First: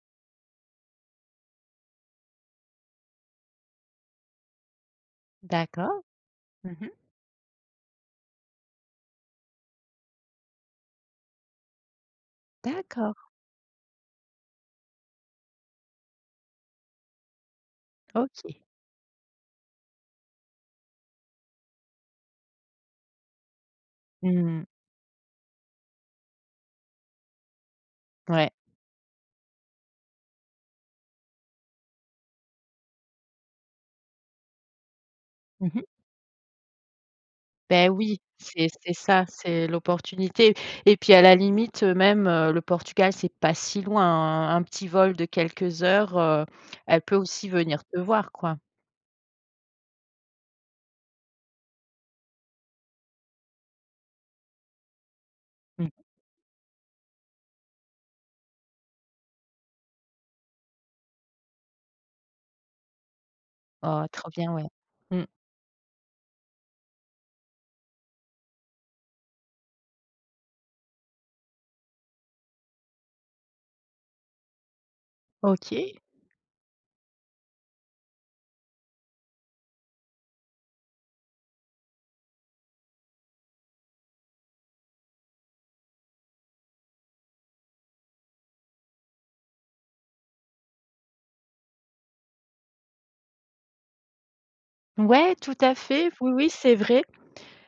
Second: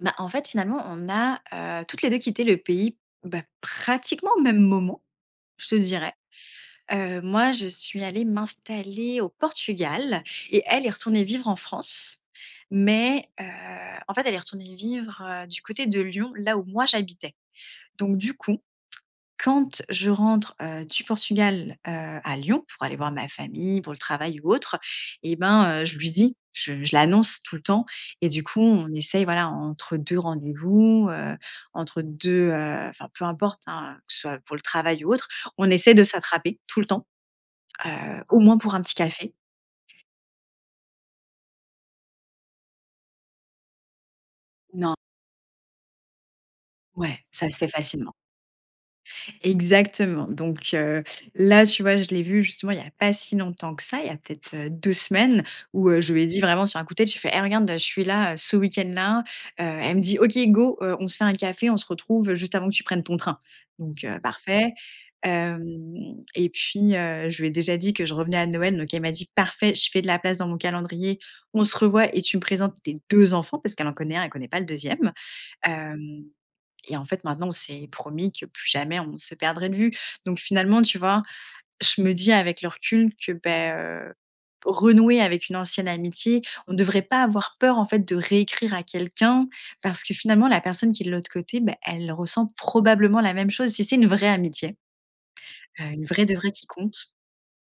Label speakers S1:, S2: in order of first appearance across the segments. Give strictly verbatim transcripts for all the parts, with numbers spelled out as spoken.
S1: Bah, en fait, finalement, on a, heu, toutes les deux quitté le pays, bah, pratiquement au même moment, je te
S2: D'accord.
S1: dirais.
S2: Mmh mh.
S1: Heu, moi, je suis allée m'installer au Portugal et elle est retournée vivre en France.
S2: D'accord.
S1: Mais heu, en fait, elle est retournée vivre, heu, du côté de Lyon, là où moi j'habitais. Donc du coup,
S2: OK.
S1: quand je rentre, heu, du Portugal, heu, à Lyon pour aller voir ma famille, pour le travail ou
S2: Mmh.
S1: autre et ben, heu, je lui dis, je je l'annonce tout le temps et du
S2: Ouais.
S1: coup, on essaye, voilà, entre deux rendez-vous, heu, entre deux heu, enfin peu importe, hein, que ce soit pour le travail ou autre, on
S2: Mmh mh.
S1: essaie de s'attraper tout le temps,
S2: Beh, oui,
S1: heu, au moins
S2: c'est
S1: pour un
S2: c'est
S1: petit
S2: ça,
S1: café.
S2: c'est l'opportunité et puis, à la limite, heu, même, heu, le Portugal c'est pas si loin, hein, un petit
S1: Non.
S2: vol de quelques heures, heu, elle peut
S1: Ouais, ça
S2: aussi
S1: se fait
S2: venir te
S1: facilement.
S2: voir, quoi.
S1: Exactement. Donc, heu, là, tu vois, je l'ai vue, justement, il y a pas si longtemps que ça. Il y a peut être, heu, deux semaines où,
S2: Mmh.
S1: heu, je lui ai dit vraiment sur un coup de tête, j'ai fait: «Hé, regarde, je suis là ce week-end là, heu». Elle me dit: «OK, go, heu, on se fait un café, on se retrouve juste avant que tu prennes ton train». Donc
S2: Oh
S1: heu,
S2: trop bien, ouais.
S1: parfait.
S2: Mmh.
S1: Hem, et puis, heu, je lui ai déjà dit que je revenais à Noël, donc elle m'a dit: «Parfait, je fais de la place dans mon calendrier, on se revoit et tu me présentes tes deux enfants», parce qu'elle en connaît un, elle connaît pas le deuxième,
S2: OK.
S1: hem. Et en fait, maintenant, on s'est promis que plus jamais on se perdrait de vue. Donc finalement, tu vois, je me dis avec le recul que, beh, heu, renouer avec une ancienne amitié, on devrait pas avoir peur, en fait, de réécrire à quelqu'un parce que finalement, la personne qui est de l'autre côté, bah, elle ressent probablement la même chose. Si c'est une vraie amitié,
S2: Ouais, tout à
S1: heu, une
S2: fait,
S1: vraie
S2: oui,
S1: de vraie
S2: oui,
S1: qui
S2: c'est vrai.
S1: compte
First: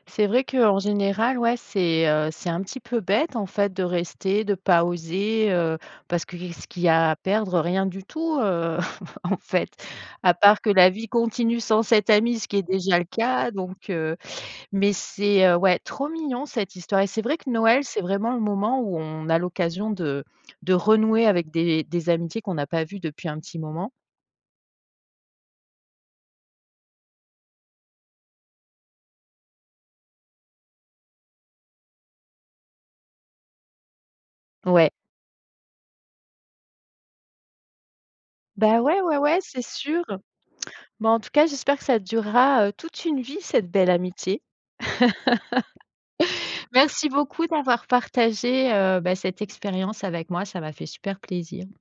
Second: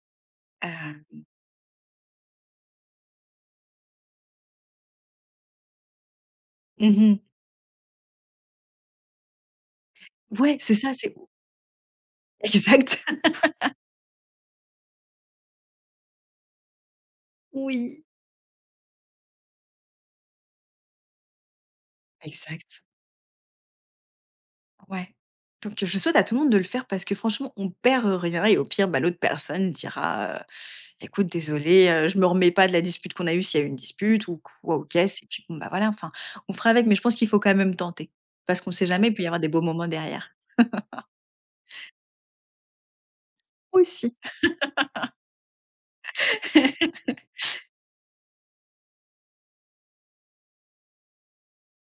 S2: C'est vrai qu'en
S1: hem.
S2: général, ouais, c'est, heu, c'est un petit peu bête en fait de rester, de pas oser, heu, parce que qu'est-ce qu'il y
S1: Mmh
S2: a à
S1: mh.
S2: perdre? Rien du tout, heu, en fait, à
S1: Ouais,
S2: part que
S1: c'est
S2: la
S1: ça,
S2: vie
S1: c'est o
S2: continue sans cette amie, ce qui est déjà
S1: Exact.
S2: le cas donc, heu, mais c'est, heu, ouais, trop mignon cette histoire et c'est vrai que Noël, c'est
S1: Oui.
S2: vraiment le moment où on a l'occasion de de renouer avec des des amitiés qu'on n'a
S1: Exact.
S2: pas vues depuis un petit moment.
S1: Ouais, donc heu, je souhaite à tout le monde de le faire parce que franchement, on perd rien et au pire, bah, l'autre personne dira, heu: «Écoute, désolée, heu, je me remets pas de la dispute qu'on a eue», s'il y a une dispute ou quoi ou
S2: Ouais.
S1: qu'est ce et puis, bon, bah, voilà, enfin, on fera avec, mais je pense qu'il faut quand même tenter parce qu'on
S2: Bah,
S1: sait
S2: ouais,
S1: jamais,
S2: ouais,
S1: puis il y aura
S2: ouais,
S1: des beaux
S2: c'est
S1: moments
S2: sûr.
S1: derrière.
S2: Bon, en tout cas, j'espère que ça durera, heu, toute une vie cette
S1: Moi
S2: belle
S1: aussi.
S2: amitié. Merci beaucoup d'avoir partagé, heu, bah, cette expérience avec moi, ça m'a fait super plaisir.